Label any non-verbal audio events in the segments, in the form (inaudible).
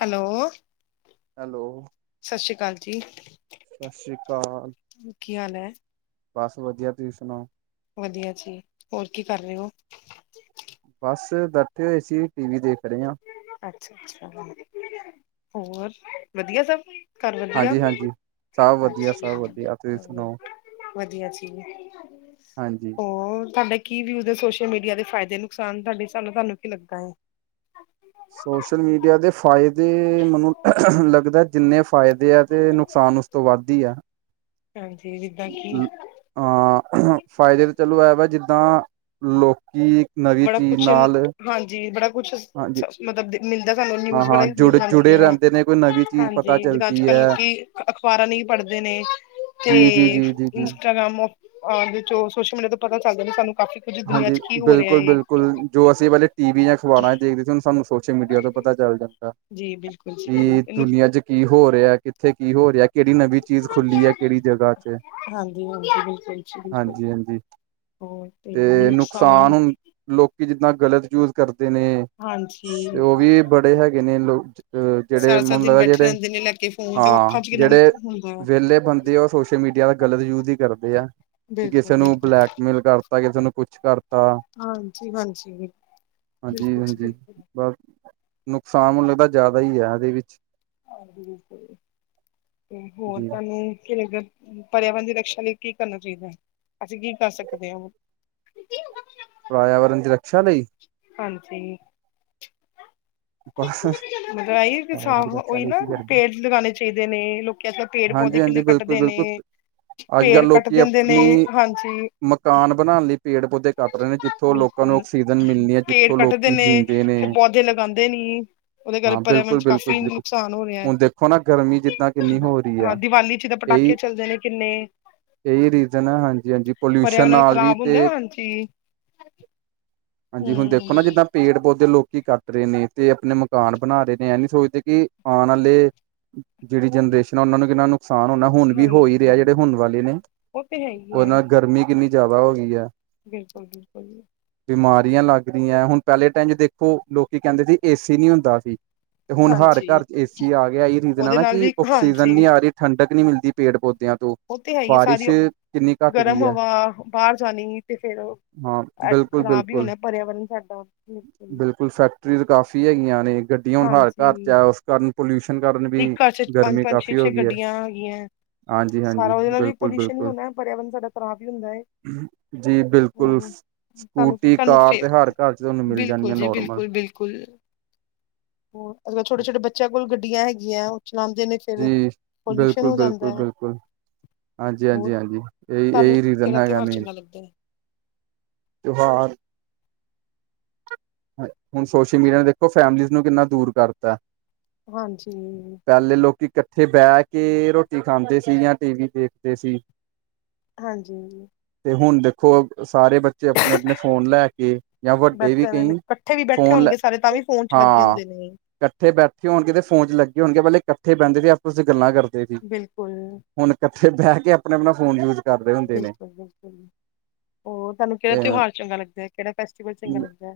Hello hello ਸਤਿ ਸ਼੍ਰੀ ਅਕਾਲ ਜੀ ਸਤਿ ਸ਼੍ਰੀ ਅਕਾਲ ਕੀ ਹਾਲ ਹੈ ਬਸ ਵਧੀਆ ਤੁਸੀਂ ਸੁਣਾਓ ਵਧੀਆ ਜੀ ਹੋਰ ਕੀ ਕਰ ਰਹੇ ਹੋ ਬਸ ਬੈਠੇ ਹੋਏ ਅਸੀ ਟੀ ਵੀ ਦੇਖ ਰਹੇ ਹਾਂ ਅੱਛਾ ਅੱਛਾ ਹੋਰ ਵਧੀਆ ਸਭ ਘਰ ਵਧੀਆ ਹਾਂਜੀ ਹਾਂਜੀ ਸਭ ਵਧੀਆ ਸਭ ਵਧੀਆ ਤੁਸੀਂ ਸੁਣਾਓ ਵਧੀਆ ਜੀ ਹਾਂਜੀ ਹੋਰ ਤੁਹਾਡੇ ਕੀ ਵੀ ਉਸਦੇ ਸੋਸ਼ਲ ਮੀਡੀਆ ਦੇ ਫਾਇਦੇ ਨੁਕਸਾਨ ਤੁਹਾਡੇ ਹਿਸਾਬ ਨਾਲ ਤੁਹਾਨੂੰ ਕੀ ਲੱਗਦਾ ਹੈ ਸੋਸ਼ਲ ਮੀਡੀਆ ਦੇ ਫਾਇਦੇ ਮੈਨੂੰ ਲੱਗਦਾ ਜਿੰਨੇ ਫ਼ਾਇਦੇ ਆ ਤੇ ਨੁਕਸਾਨ ਉਸ ਤੋਂ ਵੱਧ ਹੀ ਆ ਹਾਂਜੀ ਜਿੱਦਾਂ ਕੀ ਹਾ ਫਾਇਦੇ ਤਾਂ ਚਲੋ ਐ ਵਾ ਜਿੱਦਾਂ ਲੋਕੀ ਨਵੀਂ ਬੜਾ ਚੀਜ਼ ਕੁਛ ਨਾਲ ਹਾਂਜੀ, ਬੜਾ ਕੁਛ ਹਾਂਜੀ ਮਤਲਬ ਮਿਲਦਾ ਸਾਨੂੰ ਹਾਂ ਨਿਊਜ ਵਗੇਰਾ ਹਾਂ ਵੀ ਮਿਲ ਜੁੜ ਜੁੜੇ ਜਾਂਦੀਆਂ ਰਹਿੰਦੇ ਨੇ ਕੋਈ ਨਵੀਂ ਚੀਜ਼ ਹਾਂਜੀ ਪਤਾ ਜਿਦਾ ਅੱਜ ਚੱਲਦੀ ਕਲ ਹੈ ਲੋਕੀ ਅਖ਼ਬਾਰਾਂ ਲਈ ਪੜ੍ਹਦੇ ਨੇ ਤੇ ਜੀ ਜੀ ਜੀ ਜੀ ਜੀ ਇੰਸਟਾਗ੍ਰਾਮ ਅਹੋਂ ਸੋਸ਼ਲ ਮੀਡੀਆ ਤੋਂ ਪਤਾ ਚੱਲ ਜਾਂਦਾ ਸਾਨੂੰ ਕਾਫੀ ਕੁੱਝ ਦੁਨੀਆਂ ਚ ਕੀ ਹੋ ਰਿਅ ਬਿਲਕੁਲ ਬਿਲਕੁਲ ਜੋ ਅਸੀਂ ਪਹਿਲੇ ਟੀ ਵੀ ਅਖ਼ਬਾਰਾਂ ਚ ਦੇਖਦੇ ਸੀ ਉਹ ਸਾਨੂੰ ਸੋਸ਼ਲ ਮੀਡੀਆ ਤੋਂ ਪਤਾ ਚੱਲ ਜਾਂਦਾ ਜੀ ਬਿਲਕੁਲ ਜੀ ਕਿ ਇਹਨੂੰ ਦੁਨੀਆਂ 'ਚ ਕੀ ਹੋ ਰਿਹਾ ਕਿੱਥੇ ਕੀ ਹੋ ਰਿਹਾ ਕਿਹੜੀ ਨਵੀਂ ਚੀਜ਼ ਖੁੱਲੀ ਹੈ ਕਿਹੜੀ ਜਗ੍ਹਾ ਚ ਹਾਂਜੀ ਹਾਂਜੀ ਬਿਲਕੁਲ ਜੀ ਬਿਲਕੁਲ ਹਾਂਜੀ ਹਾਂਜੀ ਤੇ ਨੁਕਸਾਨ ਹੁਣ ਲੋਕੀ ਜਿੱਦਾਂ ਗਲਤ ਯੂਜ ਕਰਦੇ ਨੇ ਹਾਂਜੀ ਤੇ ਉਹ ਵੀ ਬੜੇ ਹੈਗੇ ਨੇ ਲੋਕ ਜਿਹੜੇ ਸਾਰਾ ਸਾਰਾ ਮੈਨੂੰ ਦਿਨ ਲੱਗਦਾ ਬੈਠੇ ਜਿਹੜੇ ਰਹਿੰਦੇ ਨੇ ਲੈ ਕੇ ਫੋਨ ਤੇ ਉਹ ਹਾਂ ਅੱਖਾਂ ਚ ਕਿੰਨਾ ਜਿਹੜੇ ਹੁੰਦਾ ਹੈ। ਵਿਹਲੇ ਬੰਦੇ ਉਹ ਸੋਸ਼ਲ ਮੀਡੀਆ ਦਾ ਗਲਤ ਯੂਜ ਹੀ ਕਰਦੇ ਆ ਕਿ ਬਿਲਕੁਲ ਕਿਸੇ ਨੂੰ ਬਿਲਕੁਲ ਬਲੈਕਮੇਲ ਕਰਤਾ ਕਿਸੇ ਨੂੰ ਕੁਛ ਕਰਤਾ ਤਾਂ ਹਾਂਜੀ ਹਾਂਜੀ ਹਾਂਜੀ ਬਿਲਕੁਲ ਜੀ ਹਾਂਜੀ ਬਿਲਕੁਲ ਬਸ ਨੁਕਸਾਨਨ ਮੇਨੂੰ ਲੱਗਦਾ ਜ਼ਿਆਦਾ ਹੀ ਹੈ ਇਹਦੇ ਵਿੱਚ ਹਾ ਬਿਲਕੁੱਲ ਜੀ, ਤੇ ਹੋਰ ਜੀ ਤੁਹਾਨੂੰ ਕਿਵੇਂ ਫੇਰ ਪਰਿਆਵਰਨ ਦੀ ਰਕਸ਼ਾ ਲਈ ਕੀ ਕਰਨਾ ਚਾਹੀਦਾ ਹੈ ਅਸੀਂ ਕੀ ਕਰ ਸਕਦੇ ਹਾਂ ਉਹ ਪਰਿਆਵਰਨ ਦੀ ਰੱਕਸਾ ਲਈ ਹਾਂਜੀ ਪੈਰ ਮਤਲਬ ਆਈ ਵੀ ਸਾਫ ਦੀ ਰਕਸ਼ਾ ਉਹੀ ਲਈ ਨਾ ਕੀ ਕਰਦੇ ਪੇੜ ਲਗਾਉਣੇ ਚਾਹੀਦੇ ਨੇ ਲੋਕੀ ਅੱਜ ਕੱਲ੍ਹ ਪੇੜ ਪੌਦੇ ਹਾਂਜੀ ਹਾਂਜੀ ਕਿੰਨੇ ਬਿਲਕੁਲ ਕੱਢਦੇ ਬਿਲਕੁਲ ਨੇ, ਅੱਜ ਪੇੜ ਕੱਲ੍ਹ ਕੱਟ ਲੋਕੀ ਦਿੰਦੇ ਨੇ ਆਪਣੀ ਹਾਂਜੀ ਮਕਾਨ ਬਣਾਉਣ ਲਈ ਪੇੜ ਪੌਦੇ ਕੱਟ ਰਹੇ ਨੇ ਜਿੱਥੋਂ ਲੋਕਾਂ ਨੂੰ ਬਿਲਕੁਲ ਆਕਸੀਜਨ ਹਮ ਮਿਲਣੀ ਹੈ ਪੇੜ ਜਿੱਥੋਂ ਕੱਟਦੇ ਲੋਕੀ ਨੇ ਜੀਂਦੇ ਤੇ ਪੌਦੇ ਲਗਾਉਂਦੇ ਨੀ ਉਹਦੇ ਹਾਂ ਕਰਕੇ ਪਰਿਆਵਰਨ ਬਿਲਕੁਲ ਚ ਬਿਲਕੁਲ ਕਾਫੀ ਬਿਲਕੁਲ ਨੁਕਸਾਨ ਹੋ ਰਿਹਾ ਹੈ ਹੁਣ ਦੇਖੋ ਨਾ ਗਰਮੀ ਜਿੱਦਾਂ ਜੀ ਕਿੰਨੀ ਹੋ ਰਹੀ ਹਾਂ ਆ ਦੀਵਾਲੀ ਚ ਤਾਂ ਇਹੀ ਪਟਾਕੇ ਚੱਲਦੇ ਨੇ ਕਿੰਨੇ, ਇਹੀ ਰੀਜ਼ਨ ਹੈ ਹਾਂਜੀ ਹਾਂਜੀ ਪੋਲਿਊਸ਼ਨ ਨਾਲ ਵੀ ਤੇ, ਜੀ। ਹਾਂਜੀ ਹੁਣ ਦੇਖੋ ਨਾ ਜਿੱਦਾਂ ਹਮ ਪੇੜ ਪੌਦੇ ਲੋਕੀ ਕੱਟ ਰਹੇ ਨੇ ਤੇ ਆਪਣੇ ਮਕਾਨ ਬਣਾ ਰਹੇ ਨੇ ਇਹ ਨੀ ਸੋਚਦੇ ਕਿ ਆਉਣ ਵਾਲੇ ਜਿਹੜੀ ਜਨਰੇਸ਼ਨ ਉਹਨਾਂ ਨੂੰ ਕਿੰਨਾ ਨੁਕਸਾਨ ਹੋਣਾ ਹੁਣ ਵੀ ਹੋ ਹੀ ਰਿਹਾ ਹਾਂਜੀ ਜਿਹੜੇ ਹੁਣ ਵਾਲੇ ਨੇ ਉਹ ਤੇ ਹੈ ਹੀ ਉਹਦੇ ਹੈ ਨਾਲ ਗਰਮੀ ਕਿੰਨੀ ਜ਼ਿਆਦਾ ਹੋ ਗਈ ਹੈ, ਬਿਲਕੁਲ ਬਿਲਕੁਲ ਜ ਬਿਮਾਰੀਆਂ ਲੱਗ ਹੁਣ ਪਹਿਲੇ ਟਾਈਮ ਚ ਦੇਖੋ ਲੋਕੀ ਕਹਿੰਦੇ ਸੀ ਏਸੀ ਨੀ ਹੁੰਦਾ ਸੀ। ਤੇ ਹੁਣ ਹਰ ਹਾਂਜੀ ਘਰ ਚ ਏਸੀ ਆ ਗਿਆ ਇਹ ਰੀਜ਼ਨ ਆ ਉਹਦੇ ਨਾ ਨਾਲ ਕਿ, ਵੀ ਆਕਸੀਜਨ ਹਾਂਜੀ ਨਹੀਂ ਆ ਰਹੀ ਠੰਡਕ ਨੀ ਮਿਲਦੀ ਪੇੜ ਪੌਦਿਆਂ ਤੋਂ, ਉਹ ਤੇ ਹੈਗੀ ਸਾਰੀ ਬਾਰਿਸ਼ ਕਿੰਨੀ ਘੱਟ ਗਰਮ ਗਈ ਹੈ ਹਵਾ ਬਾਹਰ ਜਾਣੀ ਤੇ ਫਰ ਹਾਂ ਬਿਲਕੁਲ ਖ਼ਰਾਬ ਹੀ ਬਿਲਕੁਲ ਹੋਣਾ ਪਰਿਆਵਰਨ ਸਾਡਾ ਨ ਕੋਲ ਫੈਕਟਰੀਜ਼ ਕਾਫੀ ਹੈਗੀਆਂ ਨੇ ਗੱਡੀਆਂ ਹੁਣ ਹਰ ਹਾਂਜੀ ਘਰ 'ਚ ਹੈ ਉਸ ਕਾਰਨ, ਪੋਲਿਊਸ਼ਨ ਕਾਰਨ ਵੀ ਗਰਮੀ ਅੱਛੇ ਕਾਫ਼ੀ ਹੋ ਅੱਛੇ ਗਈ ਹੈ ਗੱਡੀਆਂ ਹੈਗੀਆਂ ਹਾਂਜੀ ਹਾਂਜੀ ਸਾਰਾ ਉਹਦੇ ਨਾਲ ਵੀ ਬਿਲਕੁਲ ਪੋਲਿਊਸ਼ਨ ਹੀ ਬਿਲਕੁਲ ਹੋਣਾ ਪਰਿਆਵਰਨ ਸਾਡਾ ਖਰਾਬ ਹੀ ਹੁੰਦਾ ਹੈ। ਜੀ ਬਿਲਕੁਲ ਹੂੰ ਤੁਹਾਨੂੰ ਕੀ ਸਕੂਟੀ ਤੁਹਾਨੂੰ ਕਾਰ ਫੇਰ ਤੇ ਹਰ ਘਰ ਚ ਤੁਹਾਨੂੰ ਮਿਲ ਜਾਣੀ ਬਿਲਕੁਲ ਹੈ ਜੀ ਨੋਰਮਲ, ਬਿਲਕੁਲ ਬਿਲਕੁਲ ਹੋਰ ਅੱਜ ਕੱਲ ਛੋਟੇ ਛੋਟੇ ਬੱਚਿਆਂ ਕੋਲ ਗੱਡੀਆਂ ਹੈਗੀਆਂ ਉਹ ਚਲਾਉਂਦੇ ਨੇ, ਫਿਰ ਜੀ ਪੋਲਿਊਸ਼ਨ ਬਿਲਕੁਲ ਹੋ ਬਿਲਕੁਲ ਜਾਂਦਾ ਹੈ‌। ਬਿਲਕੁਲ ਹਾਂਜੀ ਹੋਰ ਹਾਂਜੀ ਹਾਂਜੀ ਇਹੀ ਤੁਹਾਨੂੰ ਇਹੀ ਰੀਜ਼ਨ ਕਿਹੜਾ ਹੈਗਾ ਤਿਉਹਾਰ ਮੇਨ ਚੰਗਾ ਲੱਗਦਾ ਹੈ। ਤਿਉਹਾਰ ਹੁਣ ਸੋਸ਼ਲ ਮੀਡੀਆ ਨੇ ਦੇਖੋ ਫੈਮਲੀਜ਼ ਨੂੰ ਕਿੰਨਾ ਦੂਰ ਕਰਤਾ ਹਾਂਜੀ, ਪਹਿਲੇ ਲੋਕੀ ਇਕੱਠੇ ਬਹਿ ਕੇ ਰੋਟੀ ਖਾਂਦੇ ਸੀ ਜਾਂ ਟੀ ਵੀ ਦੇਖਦੇ ਸੀ। ਹਾਂਜੀ ਹਾਂ ਤੇ ਹੁਣ ਦੇਖੋ ਸਾਰੇ ਬੱਚੇ ਆਪਣੇ ਆਪਣੇ ਫੋਨ ਲੈ ਕੇ ਜਾਂ ਵੱਡੇ ਵੀ ਕਈ, ਇੱਥੇ ਵੀ ਬੈਠੇ ਫੋਨ ਲੈ ਹੋਣਗੇ ਸਾਰੇ ਤਾਂ ਵੀ ਫੋਨ ਚ ਲੱਗੇ ਹਾਂ ਹੁੰਦੇ ਨੇ, ਇਕੱਠੇ ਬੈਠੇ ਹੋਣਗੇ ਫੋਨ ਚ ਲਗੇ ਹੋਣਗੇ ਪਹਿਲੇ ਇਕੱਠੇ ਬਹਿੰਦੇ ਸੀ ਆਪ ਤੁਸੀਂ ਗੱਲਾਂ ਕਰਦੇ। ਸੀ ਬਿਲਕੁਲ ਹੁਣ ਇਕੱਠੇ ਬਹਿ ਕੇ ਆਪਣਾ ਆਪਣਾ ਫੋਨ ਯੂਜ, ਕਰਦੇ ਹੁੰਦੇ ਨੇ ਬਿਲਕੁਲ ਬਿਲਕੁਲ ਉਹ ਤੁਹਾਨੂੰ ਕਿਹੜਾ ਤਿਉਹਾਰ ਚੰਗਾ ਲੱਗਦਾ ਕਿਹੜਾ ਫੈਸਟੀਵਲ ਚੰਗਾ ਲੱਗਦਾ।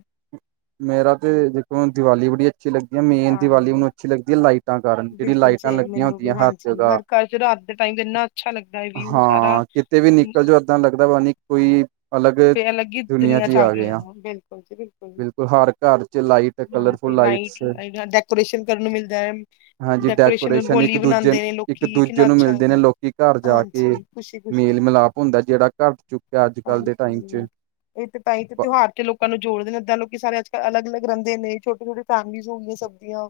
ਮੇਰਾ ਤੇ ਦੇਖੋ ਦਿਵਾਲੀ ਬੜੀ ਅੱਛੀ ਅੱਛੀ ਲੱਗਦੀ ਹੈ ਮੇਨ ਦੀਵਾਲੀ ਹਾਂਜੀ ਮਨੂੰ ਅੱਛੀ ਲੱਦੀ ਹੈ ਲਾਈਟਾਂ ਕਾਰ ਜਿਹੜੀਆਂ ਬਿਲਕੁਲ ਜੀ ਲਾਈਟਾਂ ਲੱਗ ਮੈਨੂੰ ਵੀ ਹੁੰਦੀਆਂ ਹਰ ਹਾਂਜੀ ਜਗਾ ਘਰ ਰਾਤ ਦੇ ਟਾਈਮ ਇੰਨਾ ਅੱਛਾ ਲੱਗਦਾ ਹੈ ਵੀਊ ਸਾਰਾ। ਹਾਂ ਕਿਤੇ ਵੀ ਨਿਕਲ ਜਾਓ ਇਦਾਂ ਲੱਗਦਾ ਵਾ ਨੀ ਕੋਈ, ਅਲੱਗ ਅਲੱਗ ਹੀ ਦੁਨੀਆਂ ਚ ਆ ਗਈਆਂ ਵਾਂ ਬਿਲਕੁਲ ਜੀ ਬਿਲਕੁਲ, ਹਰ ਘਰ ਚ ਲਾਈਟ ਹਾਂਜੀ ਕਲਰਫੁਲ ਲਾਈਟ ਲਾਈਟਸ ਲ ਡੈਕੋਰੇਸ਼ਨ ਕਰਨ ਨੂੰ ਮਿਲਦਾ ਹੈ। ਹਾਂਜੀ ਡੈਕੋਰੇਸ਼ਨ ਇੱਕ ਰੰਗੋਲੀ ਦੂਜੇ ਬਣਾਉਂਦੇ ਨੇ ਇੱਕ ਲੋਕੀ ਦੂਜੇ ਕਿੰਨਾ ਨੂੰ ਅੱਛਾ ਮਿਲਦੇ ਨੇ ਲੱਗਦਾ ਲੋਕੀ ਘਰ ਜਾ ਕੇ ਹਾਂਜੀ ਖੁਸ਼ੀ ਖੁਸ਼ੀ ਮੇਲ ਮਿਲਾਪ ਹੁੰਦਾ ਜਿਹੜਾ ਘੱਟ ਚੁੱਕਿਆ ਜੀ ਹਾਂਜੀ ਇਹ ਤੇ ਤਾਂ ਹੀ ਤੇ ਤਿਉਹਾਰ ਤੇ ਲੋਕ ਨੂੰ ਜੋੜਦੇ ਇਦਾਂ ਲੋਕ ਸਾਰੇ ਅਜ ਕਲ ਅਲੱਗ਼ ਅਲੱਗ ਰਹਿੰਦੇ ਨੇ ਛੋੇ ਛੋਟੇ, ਫੈਮਿਲੀਜ ਹੋ ਗਈਆਂ ਸਭ ਦੀਆਂ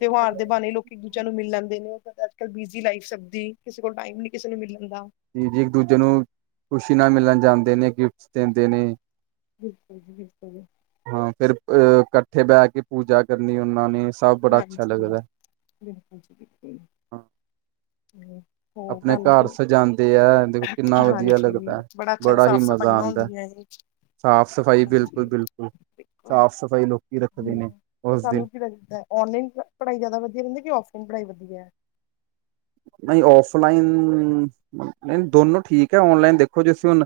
ਤਿਉਹਾਰ ਦੇ ਬਾਰੇ ਇੱਕ ਦੂਜੇ ਨੂੰ ਮਿਲਣ ਦੇ ਲੋਕ ਅੱਜ ਕੱਲ ਬਿਜ਼ੀ ਲਾਈਫ ਸਭਦੀ ਕਿਸੇ ਕੋਲ ਟਾਈਮ ਨੀ ਕਿਸੇ ਨੂੰ ਮਿਲਣਦਾ ਜੀ ਇੱਕ ਦੂਜੇ ਨੂੰ ਖੁਸ਼ੀ ਨਾ ਮਿਲਣ ਜਾਂਦੇ ਨੇ ਗਿਫਟ ਦਿੰਦੇ ਨੇ ਬਿਲਕੁਲ ਜੀ ਬਿਲਕੁਲ ਜੀ ਹਾਂ ਫੇਿਰ ਅਹ ਇਕੱਠੇ ਬਹਿ ਕੇ ਪੂਜਾ ਕਰਨੀ ਉਹਨਾਂ ਨੇ ਸਭ ਬੜਾ ਅੱਛਾ ਹਾਂਜੀ ਲੱਗਦਾ ਬਿਲਕੁਲ ਜੀ ਬਿਲਕੁਲ ਹੋਰ ਆਪਣੇ ਤੁਹਾਨੂੰ ਘਰ ਕੀ ਸਜਾਦੇ ਤੇ ਹੈ ਦੇਖੋ ਕਿੰਨਾ ਵਧੀਆ ਹਾਂਜੀ ਲੱਗਦਾ ਅੱਛਾ ਬੜਾ ਹੀ ਸਾਫ਼ ਮਜ਼ਾ ਸਫਾਈਆਂ ਆਉਂਦਾ ਹੁੰਦੀਆਂ ਇਹ ਸਾਫ਼ ਸਫ਼ਾਈ ਬਿਲਕੁਲ ਹਾਂਜੀ ਬਿਲਕੁਲ ਸਾਫ਼ ਸਫ਼ਾਈ ਨੁ ਤੁਹਾਨੂੰ ਕੀ ਲੱਗਦਾ ਔਨਲਾਈਨ ਪੜ੍ਹਾਈ ਜ਼ਿਆਦਾ ਵਧੀਆ ਰਹਿੰਦੀ ਕਿ ਔਫਲਾਈਨ ਪੜ੍ਹਾਈ ਵਧੀਆ ਹੈ ਨਹੀਂ ਔਫਲਾਈਨ ਨਹੀਂ ਦੋਨੋ ਠੀਕ ਹੈ ਔਨਲਾਈਨ ਦੇਖੋ ਜੇਸੀਂ ਹੁਣ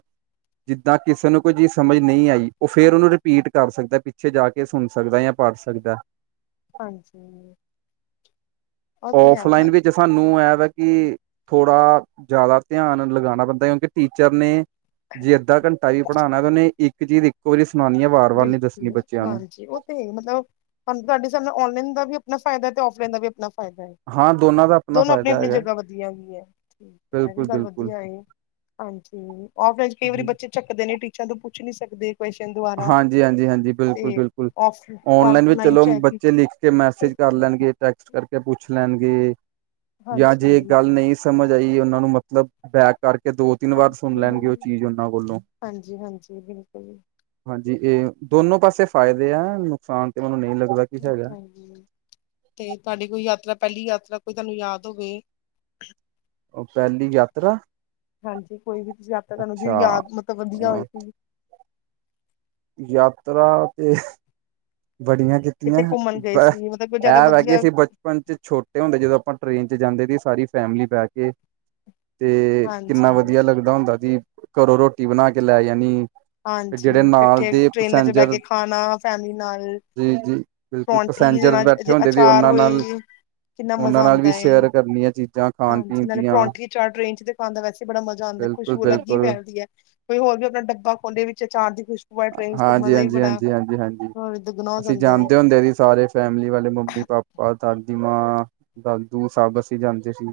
ਜਿੱਦਾਂ ਕਿਸੇ ਨੂੰ ਕੋਈ ਚੀਜ਼ ਸਮਝ ਨਹੀਂ ਆਈ ਉਹ ਫੇਰ ਉਹਨੂੰ ਰਿਪੀਟ ਕਰ ਸਕਦਾ ਪਿੱਛੇ ਜਾ ਕੇ, ਕੇ ਸੁਣ ਸਕਦਾ ਜਾਂ ਪੜ੍ਹ ਸਕਦਾ। ਹਾਂਜੀ ਉਹ ਤੇ ਹੈ ਔਫਲਾਈਨ ਵਿੱਚ ਸਾਨੂੰ ਨੂੰ ਇਹ ਵਾ ਕਿ ਥੋੜਾ ਜ਼ਿਆਦਾ ਧਿਆਨ ਲਗਾਉਣਾ ਪੈਂਦਾ ਕਿਉਂਕਿ ਟੀਚਰ ਨੇ ਜੇ ਅੱਧਾ ਘੰਟਾ ਵੀ ਪੜ੍ਹਾਉਣਾ ਤੇ ਉਹਨੇ ਇੱਕ ਚੀਜ਼ ਇੱਕੋ ਵਾਰੀ ਸੁਣਾਉਣੀ ਹੈ ਵਾਰ ਵਾਰ ਨੀ ਦੱਸਣੀ ਬਿਲਕੁਲ ਬੱਚਿਆਂ ਨੂੰ ਹਾਂਜੀ ਉਹ ਤੇ ਮਤਲਬੂੰ ਤੁਹਾਡੀ ਸਾਨੂੰ ਔਨਲਾਈਨ ਦਾ ਵੀ ਆਪਣਾ ਫਾਇਦਾ ਤੇ ਔਫਲਾਈਨ ਦਾ ਵੀ ਆਪਣਾ ਫਾਇਦਾ ਹੈ ਹਾਂ ਦੋਨਾਂ ਦਾ ਆਪਣਾ ਦੋਨੋ ਆਪਣੀ ਫ਼ਾਇਦਾ ਆਪਣੀ ਹੈਗਾ ਜਗ੍ਹਾ ਵਧੀਆ ਗਈਆਂ ਇਹ ਵੀ ਬਿਲਕੁਲ ਗੱਲ ਬਿਲਕੁਲ ਵਧੀਆ ਏ ਹਾਂਜੀ ਔਫਲਾਈਨ ਚ ਕਈ ਵਾਰੀ ਜੀ ਬੱਚੇ ਚੱਕਦੇ ਨੇ ਟੀਚਰਾ ਤੋਂ ਪੁੱਛ ਨੀ ਸਕਦੇ ਕੁਸ਼ਸ਼ਨ ਹਾਂਜੀ ਹਾਂਜੀ ਬਿਲਕੁਲ ਬਿਲਕੁਲ ਔਨਲਾਈਨ ਵੀ ਚਲੋ ਚ ਹੈ ਕਿ ਬੱਚੇ ਲਿਖ ਕੇ ਮੈਸੇਜ ਕਰ ਹਾਂਜੀ ਲੈਣਗੇ ਟੈਕਸਟ ਕਰਕੇ ਪੁੱਛ ਲੈਣਗੇ ਜਾਂ ਜੇ ਹਾਂਜੀ ਗੱਲ ਨਹੀਂ ਸਮਝ ਆਈ ਉਹਨਾਂ ਨੂੰ ਮਤਲਬ ਬੈਕ ਕਰਕੇ ਦੋ ਤਿੰਨ ਵਾਰ ਸੁਣ ਲੈਣਗੇ ਉਹ ਚੀਜ਼ ਉਹਨਾਂ ਕੋਲੋਂ ਹਾਂਜੀ ਹਾਂਜੀ ਬਿਲਕੁਲ ਹਾਂਜੀ ਇਹ ਦੋਨੋ ਪਾਸੇ ਫਾਇਦੇ ਆ ਨੁਕਸਾਨ ਤੇ ਮੈਨੂੰ ਨਹੀਂ ਲੱਗਦਾ ਕਿ ਹੈਗਾ ਤੇ ਤੁਹਾਡੀ ਕੋਈ ਯਾਤਰਾ ਪਹਿਲੀ ਯਾਤਰਾ ਕੋਈ ਤੁਹਾਨੂੰ ਯਾਦ ਹੋਵੇ ਉਹ ਪਹਿਲੀ ਯਾਤਰਾ ਹਾਂਜੀ ਕੋਈ ਵੀ ਤੁਸੀਂ ਆਪ ਤੁਹਾਨੂੰ ਜਿਹੜੀ ਅੱਛਾ ਯਾਦ ਮਤਲਬ ਵਧੀਆ ਅ ਹੋਏ ਕੋ ਯਾਤਰਾ ਤੇ ਬੜੀਆਂ ਕੀਤੀ ਕਿਤੇ ਘੁੰਮਣ ਗਏ ਬ ਸੀ ਮਤਲਬ ਕੋਈ ਜ਼ਿਆਦਾ ਇਹ ਵ ਕਿ ਵਧੀਆ ਅਸੀਂ ਬ ਪ ਚ ਛੋਟੇ ਹੁੰਦੇ ਜਦੋਂ ਆਪਾਂ ਟ੍ਰੇਨ ਚ ਜਾਂਦੇ ਸੀ ਸਾਰੀ ਫੈਮਿਲੀ ਬੈ ਕੇ ਤੇ ਹਾਂਜੀ ਕਿੰਨਾ ਵਧੀਆ ਲੱਗਦਾ ਹੁੰਦਾ ਸੀ ਘਰੋਂ ਰੋਟੀ ਬਣਾ ਕੇ ਲੈ ਜਾਾਨੀ ਹਾਂਜੀ ਇਕੱਠੇ ਟ੍ਰੇਨਾਂ ਚ ਬਹਿ ਕੇ ਖਾਣਾ ਫੈਮਲੀ ਨਾਲ ਜੀ ਜੀ ਬਿਲਕੁਲ ਪਰੋਂਠੀ ਪੈਸੈਂਜਰ ਜ ਬੈਠੇ ਜੇ ਹੁੰਦੇ ਸੀ ਅਚਾਰ ਉਹਨਾਂ ਹੋਏ ਨਾਲ ਕਿੰਨਾ ਮਜ਼ਾ ਆਉਂਦਾ ਕਰਨੀ ਹੈ ਚੀਜ਼ਾਂ ਖਾਣ ਹਾਂਜੀ ਪੀਣ ਨਾਲੇ ਦੀਆਂ ਪਰੌਂਠੇ ਚਾਰ ਟਰੇਨ ਚ ਖਾਂਦਾ ਵੈਸੇ ਬੜਾ ਮਜ਼ਾ ਆਉਂਦਾ ਬਿਲਕੁਲ ਖੁਸ਼ਬੂ ਅੱਗ ਹੀ ਬਿਲਕੁਲ ਫੈਲਦੀ ਹੈ ਕੋਈ ਹੋਰ ਵੀ ਆਪਣਾ ਡੱਬਾ ਖਦੇ ਵਿੱਚ ਅਚਾਰ ਦੀ ਖੁਸ਼ ਹਾਂਜੀ ਹਾਂਜੀ ਹਾਂਜੀ ਹਾਂਜੀ ਹਾਂਜੀ ਹੋਰ ਦੁੱਗਣਾ ਹੋ ਅਸੀਂ ਜਾਂਦਾ ਹੈ ਜਾਂਦੇ ਹੁੰਦੇ ਸੀ ਸਾਰੇ ਫੈਮਲੀ ਵਾਲੇ ਮੰਮੀ ਪਾਪਾ ਪਰ ਦਾਦੀ ਮਾਂ ਦਾਦੂ ਸਭ ਅਸੀਂ ਜਾਂਦੇ ਸੀ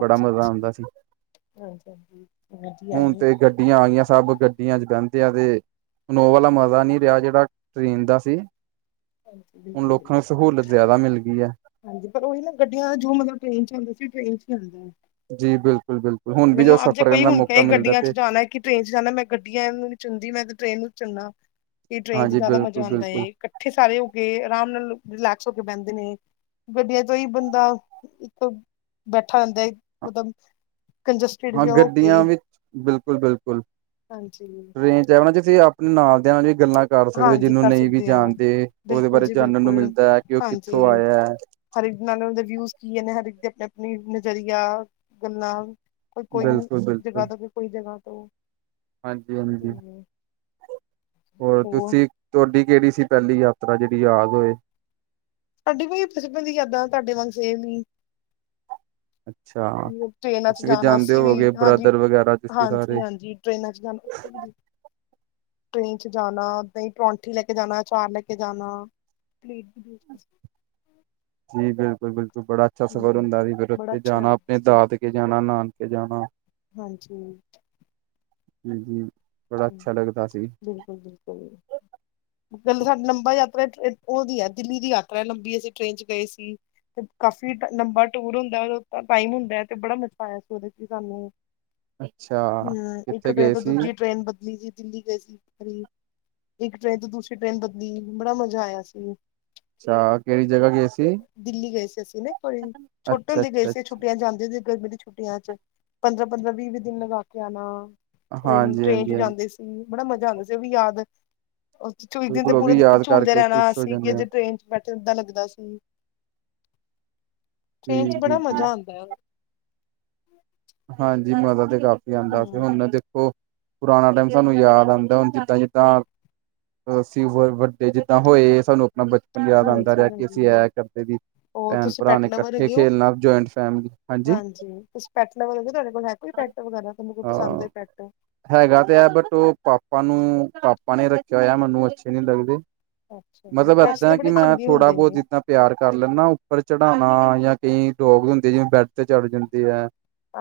ਬੜਾ ਅੱਛਾ ਮਜ਼ਾ ਅੱਛਾ ਆਉਂਦਾ ਸੀ ਹਾਂਜੀ ਹਾਂਜੀ ਆਈ ਆਂ ਸਭ ਗੱ ਅ ਬਹਿੰਦੇ ਆ ਤੇ ਇਨੋਵਾ ਵਾਲਾ ਮਜ਼ਾ ਨਹੀਂ ਰਿਹਾ ਜਿਹੜਾ ਟਰੈਨ ਦਾ ਸੀ ਹਾਂਜੀ ਹੁਣ ਬਿਲਕੁਲ ਬਿਲਕੁਲ ਲੋਕਾਂ ਨੂੰ ਸਹੂਲਤ ਜ਼ਿਆਦਾ ਮਿਲ ਗਈ ਹੈ ਹਾਂਜੀ ਪਰ ਉਹੀ ਨਾ ਗੱਡੀਆਂ ਦਾ ਜੋ ਮਤਲਬ ਟ੍ਰੇਨ ਚ ਆਂਦਾ ਸੀ ਉਹ ਟ੍ਰੇਨ ਚ ਹੀ ਆਉਂਦਾ ਹੈ ਜੀ ਬਿਲਕੁ ਬਿਲਕੁਲ ਹੁਣ ਵੀ ਜੋ ਮੈਨੂੰ ਆਪੱ ਸਫ਼ਰ ਜੇ ਕੋਈ ਕਰਨ ਦਾ ਹੁਣ ਕ ਮੌਕਾ ਮਿਲਦਾ ਗੱਡੀਆਂ ਤੇ ਚ ਜਾਣਾ ਕਿ ਟ੍ਰੇਨ ਚ ਜਾਣਾ ਮੈਂ ਗੱਡੀਆਂ ਨੂੰ ਨ ਚੁੰਦੀ ਮੈਂ ਟ੍ਰੇਨ ਨੂੰ ਚੁਨਾ ਕਿ ਟ੍ਰੇਨ ਚ ਹਾਂਜੀ ਜ਼ਿਆਦਾ ਮਜ਼ਾ ਬਿਲਕੁਲ ਆਉਂਦਾ ਬਿਲਕੁਲ ਹੈਏ ਇਕੱਠੇ ਸਾਰੇ ਹੋ ਕੇ ਆਰਾਮ ਨਾਲ ਰਿਲੈਕਸ ਹੋ ਕੇ ਬਹਿੰਦੇ ਨੇ ਗੱਡੀਆਂ ਤੋਂ ਹੀ ਬੰਦਾ ਇੱਕ ਬੈਠਾ ਰਹਿੰਦਾ ਹੈ ਮਤਲਬ ਕੰਜਸਟਿਡ ਹਾਂ ਜਿਹਾ ਹੋ ਕੇ ਗੱਡੀਆਂ ਵਿੱਚ ਬਿਲਕੁਲ ਬਿਲਕੁਲ ਹਾਂਜੀ। ਟ੍ਰੈਨ ਤੇਰਾ ਨਾਂ ਜਚੀ ਆਪਣੇ ਨਾਲ ਦਿਯਾਂ ਦੀ ਗੱਲਾਂ ਕਰ ਸਕਦੇ ਹੋ ਹਾਂਜੀ ਜਿਹਨੂੰ ਕਰ ਨਹੀਂ ਵੀ ਸਕਦੇ ਹਾਂ ਜਾਣਦੇ ਉਹਦੇ ਬਿਲਕੁਲ ਬਾਰੇ ਜੀ ਜਾਣਨ ਨੂੰ ਬਿਲਕੁਲ। ਮਿਲਦਾ ਹੈ ਕਿ ਉਹ ਹਾਂਜੀ ਕਿੱਥੋਂ ਆਇਆ ਹੈ ਹਰ ਇੱਕ ਨਾਲ ਉਹ ਦੇ ਵਿਊ ਕੀ ਨੇ ਹਰ ਇੱਕ ਦੇ ਆਪਣੇ ਆਪਣੇ ਨਜ਼ਰੀਆ ਗੱਲਾਂ ਕੋ ਕੋਈ ਬਿਲਕੁਲ ਜਗ੍ਹਾ ਤੋਂ ਕੋਈ ਜਗ੍ਹਾ ਤੋਂ ਹਾਂਜੀ-ਹਾਂਜੀ ਹੂੰ ਹੋਰ ਤੁਸੀਂ ਤੁਹਾਡੀ ਕਿਹੜੀ ਸੀ ਪਹਿਲੀ ਯਾਤਰਾ ਜਿਹੜੀ ਯਾਦ ਹੋਏ ਤੁਹਾਡੀ ਵ ਦੀ ਯਾਦਾਂ ਤੁਹਾਡੇ ਵਾਗ ਸੇਮ ਈ ਅੱਛਾ ਉਹ ਟ੍ਰੇਨਾਂ ਚ ਤੁਸੀਂ ਵੀ ਜਾਣਾ ਜਾਣਦੇ ਅਸੀਂ ਵੀ ਹੋਵੋਗੇ ਬ੍ਰਦਰ ਵਗੈਰਾ ਤੁਸੀਂ ਸਾਰੇ ਹਾਂਜੀ-ਹਾਂਜੀ-ਹਾਂਜੀ ਟ੍ਰੇਨਾਂ ਚ ਜਾਣਾ ਸਕੂਲ ਵੀ ਟ੍ਰੇਨ ਚ ਜਾਣਾ ਦਹੀਂ ਪਰੋਂਠੀ ਲੈਕੇ ਜਾਣਾ ਆਚਾਰ ਲੈਕੇ ਜਾਣਾ ਹਮ ਜੀ ਬਿਲਕੁਲ ਬਿਲਕੁਲ ਬੜਾ ਅੱਛਾ ਸਫ਼ਰ ਹੁੰਦਾ ਸੀ ਫਿਰ ਬੜਾ ਉੱਥੇ ਅੱਛਾ ਜਾਣਾ ਲੱਗਦਾ ਆਪਣੇ ਸੀ ਦਾਦ ਕੇ ਜਾਣਾ ਨਾਨਕੇ ਜਾਣਾ ਹਾਂਜੀ ਹਾਂਜੀ ਬੜਾ ਅੱਛਾ ਲੱਗਦਾ ਸੀ ਬਿਲਕੁਲ-ਬਿਲਕਲ ਹ ਗਲ ਸਾਡੀ ਲੰਬਾ ਯਾਤਰਾ ਉਹਦੀ ਹੈ ਦਿੱਲੀ ਦੀ ਯਾਤਰਾ ਲੰਬੀ ਅਸੀਂ ਟ੍ਰੇਨ ਚ ਗਏ ਸੀ ਤੇ ਕਾਫੀ ਲੰਬਾ ਟੂਰ ਹੁੰਦਾ ਉਹਦੇ ਟਾਈਮ ਹੁੰਦਾ ਹੈ ਤੇ ਬੜਾ ਮਜ਼ਾ ਆਇਆ ਸੀ ਉਹਦੇ ਚ ਸਾਨੂੰ ਅੱਛਾ ਹਮ ਇੱਕ ਕਿੱਥੇ ਟ੍ਰੇਨ ਗਏ ਤੋਂ ਸੀ ਦੂਜੀ ਟ੍ਰੇਨ ਬਦਲੀ ਸੀ ਦਿੱਲੀ ਗਏ ਸੀ ਇੱਕ ਟ੍ਰਰੇਨ ਤੋਂ ਦੂਸਰੀ ਟ੍ਰੇਨ ਬਦਲੀ ਬੜਾ ਮਜ਼ਾ ਆਇਆ ਸੀ ਅੱਛਾ, ਕਿਹੜੀ ਜਗਾ ਗਏ ਸੀ? ਦਿੱਲੀ ਗਏ ਸੀ, ਅਸੀਂ ਨਾ ਇਕ ਵਾਰੀ ਛੋਟੇ ਅੱਛਾ ਹੁੰਦੇ ਗਏ ਅੱਛਾ ਅੱਛਾ, ਸੀ ਛੁੱਟੀਆਂ, ਚ ਜਾਂਦੇ ਸੀ। ਗਰਮੀ ਦੀ ਛੁਟੱ ਛੁੱਟੀਆਂ ਚ ਪੰਦਰਾਂ-ਪੰਦਰਾਂ ਵੀਹ-ਵੀਹ ਦਿਨ ਲਗਾ ਕੇ ਆਣਾ ਟ੍ਰੇਨ ਟ੍ਰੇਨ ਚ ਹਾਂਜੀ-ਹਾਂਜੀ-ਹਾਂਜੀ ਜਾਂਦੇ ਸੀ ਬੜਾ ਮਜ਼ਾ ਆਉਂਦਾ ਸੀ ਉਹ ਵੀ ਯਾਦ ਉਹ ਚ ਦਿਨ ਤੇ ਬਿਲਕੁਲ ਉਹ ਪੂਰਾ ਵੀ ਦਿਨ ਯਾਦ ਝੂਲਦੇ ਕਰਕੇ ਰਹਿਣਾ ਖੁਸ਼ ਹੋ ਸੀ ਜਾਂਦੇ ਆ ਕਿਜੇ ਟ੍ਰੇਨ ਬੈਠੇ ਓਦਾਂ ਲੱਗਦਾ ਸੀ ਜੀ ਟ੍ਰੇਨ ਚ ਜੀ ਬੜਾ ਜੀ ਮਜ਼ਾ ਆਉਂਦਾ ਹੈ ਹਾਂਜੀ ਮਜ਼ਾ ਤੇ ਕਾਫ਼ੀ ਆਉਂਦਾ ਸੀ ਹੂੰ ਹੁਣ ਦੇਖੋ ਪੁਰਾਣਾ ਟਾਈਮ ਸਾਨੂੰ ਯਾਦ ਆਉਂਦਾ ਹੁਣ ਜਿੱਦਾਂ-ਜਿੱਦਾਂ ਅਸੀਂ ਵੱਡੇ ਜਿੱਦਾਂ ਹੋਏ ਸਾਨੂੰ ਆਪਣਾ ਬਚਪਨ ਯਾਦ ਆਉਂਦਾ ਰਿਹਾ ਹਾਂਜੀ ਕਿ ਹਾਂਜੀ ਅਸੀਂ ਐ ਕਰਦੇ ਵੀ ਹੋਰ ਭੈਣ ਤੁਸੀਂ ਭਰਾ ਨੇ ਪੈਟ ਲਵਰ ਇਕੱਠੇ ਹੈਗੇ ਹੋ ਖੇਲਣਾ ਜੁਆਇੰਟ ਫੈਮਲੀ ਹਾਂਜੀ ਪੈਟ ਲਗ ਤੁਹਾਡੇ ਕੋਲ ਹੈਗਾਈੈਟ ਵਗੈਰਾ ਤੁਹਾਨੂੰ ਕੁ ਹਾਂ ਪਸੰਦ ਹੈ ਪੈਟ ਹੈਗਾ ਤੇ ਹੈ, ਬਟ ਉਹ ਪਾਪਾ ਨੂੰ ਪਾਪਾ ਨੇ ਰੱਖਿਆ ਨੇ ਹੋਇਆ, ਮੈਨੂੰ ਅੱਛੇ ਨੀ ਲੱਗਦੇ ਅੱਛਾ ਮਤਲਬ, ਪੈਟਸ ਤੇ ਇੱਦਾਂ ਕਿ ਬੜੇ ਮੈਂ ਚੰਗੇ ਥੋੜਾ ਹੁੰਦੇ ਬਹੁਤ ਨੇ ਜਿਤਨਾ ਪਿਆਰ ਕਰ ਲੈਦਾ, ਉੱਪਰ ਚੜਾਉਣਾ ਜਾਂ ਕਈ ਟੋਗ ਹੁੰਦੇ, ਜਿਵੇਂ ਬੈਡ ਤੇ ਚੜ ਜਾਂਦੇ ਹੈ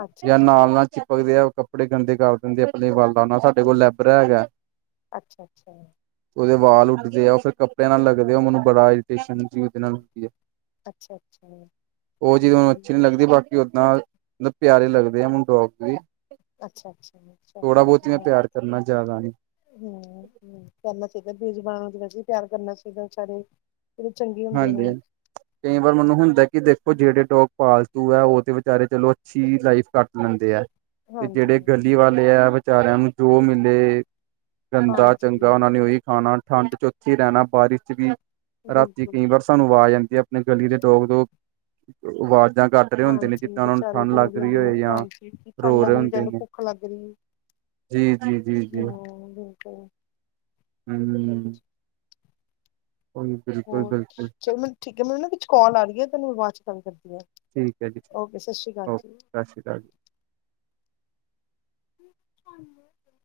ਅੱਛਾ ਜਾਂ ਅੱਛਾ ਨਾਲ-ਨਾਲ ਚਿਪਕਦੇ, ਆ ਕੱਪੜੇ ਗੰਦੇ ਕਰ ਦਿੰਦੇ, ਆਪਣੇ ਵਲਦਾ, ਨਾਲ ਸਾਡੇ ਕੋਲ ਲੈਬਰਾ ਹੈਗਾ ਅੱਛਾ-ਅੱਛਾ ਉਹ, ਦੇ ਵਾਲ ਉੱਡਦੇ ਆ, ਫਿਰ ਕੱਪੜਿਆਂ ਨਾਲ ਲਗਦੇ ਆ, ਉਹ ਮੈਨੂੰ ਬੜਾ ਇਰੀਟੇਸ਼ਨ ਦੇ ਨਾਲ ਅੱਛਾ ਅੱਛਾ ਉਹ ਚੀਜ਼, ਮੈਨੂੰ ਠੀਕ ਅੱਛੀ ਨਈ ਲੱਗਦੀ, ਬਾਕੀ ਓਦਾਂ ਮਤਲਬ, ਪਿਆਰੇ ਲੱਗਦੇ ਆ ਮੈਨੁ ਡੋਗੀ। ਅੱਛਾ ਅੱਛਾ ਥੋੜਾ ਚਲੋ ਬਹੁਤ ਮੈਂ, ਪਿਆਰ ਕਰਨਾ ਜ਼ਿਆਦਾ ਨੀ ਹੂ ਕਰਨਾ ਚਾਹੀਦਾ, ਬੇ ਜੁਬਾਨ ਨੂ, ਵੈਸੇ ਵੀ ਪਿਆਰ ਕਰਨਾ ਚਾਹੀਦਾ। ਵੀਚਾਰੇ ਫੇਰ ਚੰਗੀ ਹਾਂਜੀ ਕਈ ਵਾਰ, ਮੈਨੂੰ ਹੁੰਦਾ ਕਿ ਦੇਖੋ ਜਿਹੜੇ ਡੋਗ ਪਾਲਤੂ ਹੈ। ਉਹ ਤੇ ਵਿਚਾਰੇ ਚਲੋ ਅੱਛੀ ਲਾਈਫ, ਕੱਟ ਲੈਂਦੇ ਹੈ ਤੇ ਹਾਂਜੀ ਜਿਹੜੇ ਗਲੀ ਵਾਲੇ ਹੈ, ਵਿਚਾਰਿਆਂ ਨੂੰ ਜੋ ਮਿਲੇ ਗੰਦਾ, ਚੰਗਾ, ਹਾਂਜੀ ਉਹਨਾ ਨੇ ਉਹੀ ਖਾਣਾ, ਠੰਡ ਚ ਉੱਥੇ ਰਹਿਣਾ ਬਾਰਿਸ਼ ਚ, ਵੀ ਰਾਤੀ ਬਿਲਕੁਲ ਕਈ ਵਾਰ ਸਾਨੂੰ, ਆਵਾਜ਼ ਆਉਦੀ ਹੈ, ਆਪਣੇ ਗਲੀ ਦੇ ਡੋਗ ਦੋ ਆਵਾਜ਼ਾਂ ਕੱਢ ਰਹੇ ਹੁੰਦੇ ਨੇ, ਹਾਂਜੀ ਜਿੱਦਾਂ ਉਹਨਾਂ ਨੂੰ ਵਿਚਾਰੇ ਠੰਢ, ਲੱਗ ਜ਼ਰੂਰੀ ਰਹੀ ਹੁੰਦੇ ਨੇ ਹੋਏ ਜਾਂ ਹਾਂਜੀ ਠੰਡ ਰੋ ਲੱਗ ਰਹੇ ਰਹੀ ਏ, ਜਾ ਹੁੰਦੇ ਏਨੂੰ, ਨੇ ਭੁੱਖ ਲੱਗ ਰਹੀ, ਏ ਜੀ, ਜੀ, ਜੀ, ਜੀ। ਬਿਲਕੁਲ ਆਦੇ ਨੇ ਓਹੀ ਹੋਰ, ਚਲ ਮੈਨੂੰ ਠੀਕ ਹੈ, ਮੈਨੂੰ ਨਾ ਪਿੱਛੇ ਕਾਲ ਆ ਰਹੀ ਹੈ, ਤੈਨੂੰ ਬਾਅਦ ਚ ਗੱਲ ਕਰਦੀ ਹਾਂ ਠੀਕ ਹੈ ਜੀ ਓਕੇ, ਸਤਿ ਸ਼੍ਰੀ ਅਕਾਲ ਓਕੇ ਜੀ। ਸਤਿ ਸ੍ਰੀ ਅਕਾਲ ਛਣ ਮ (inaudible)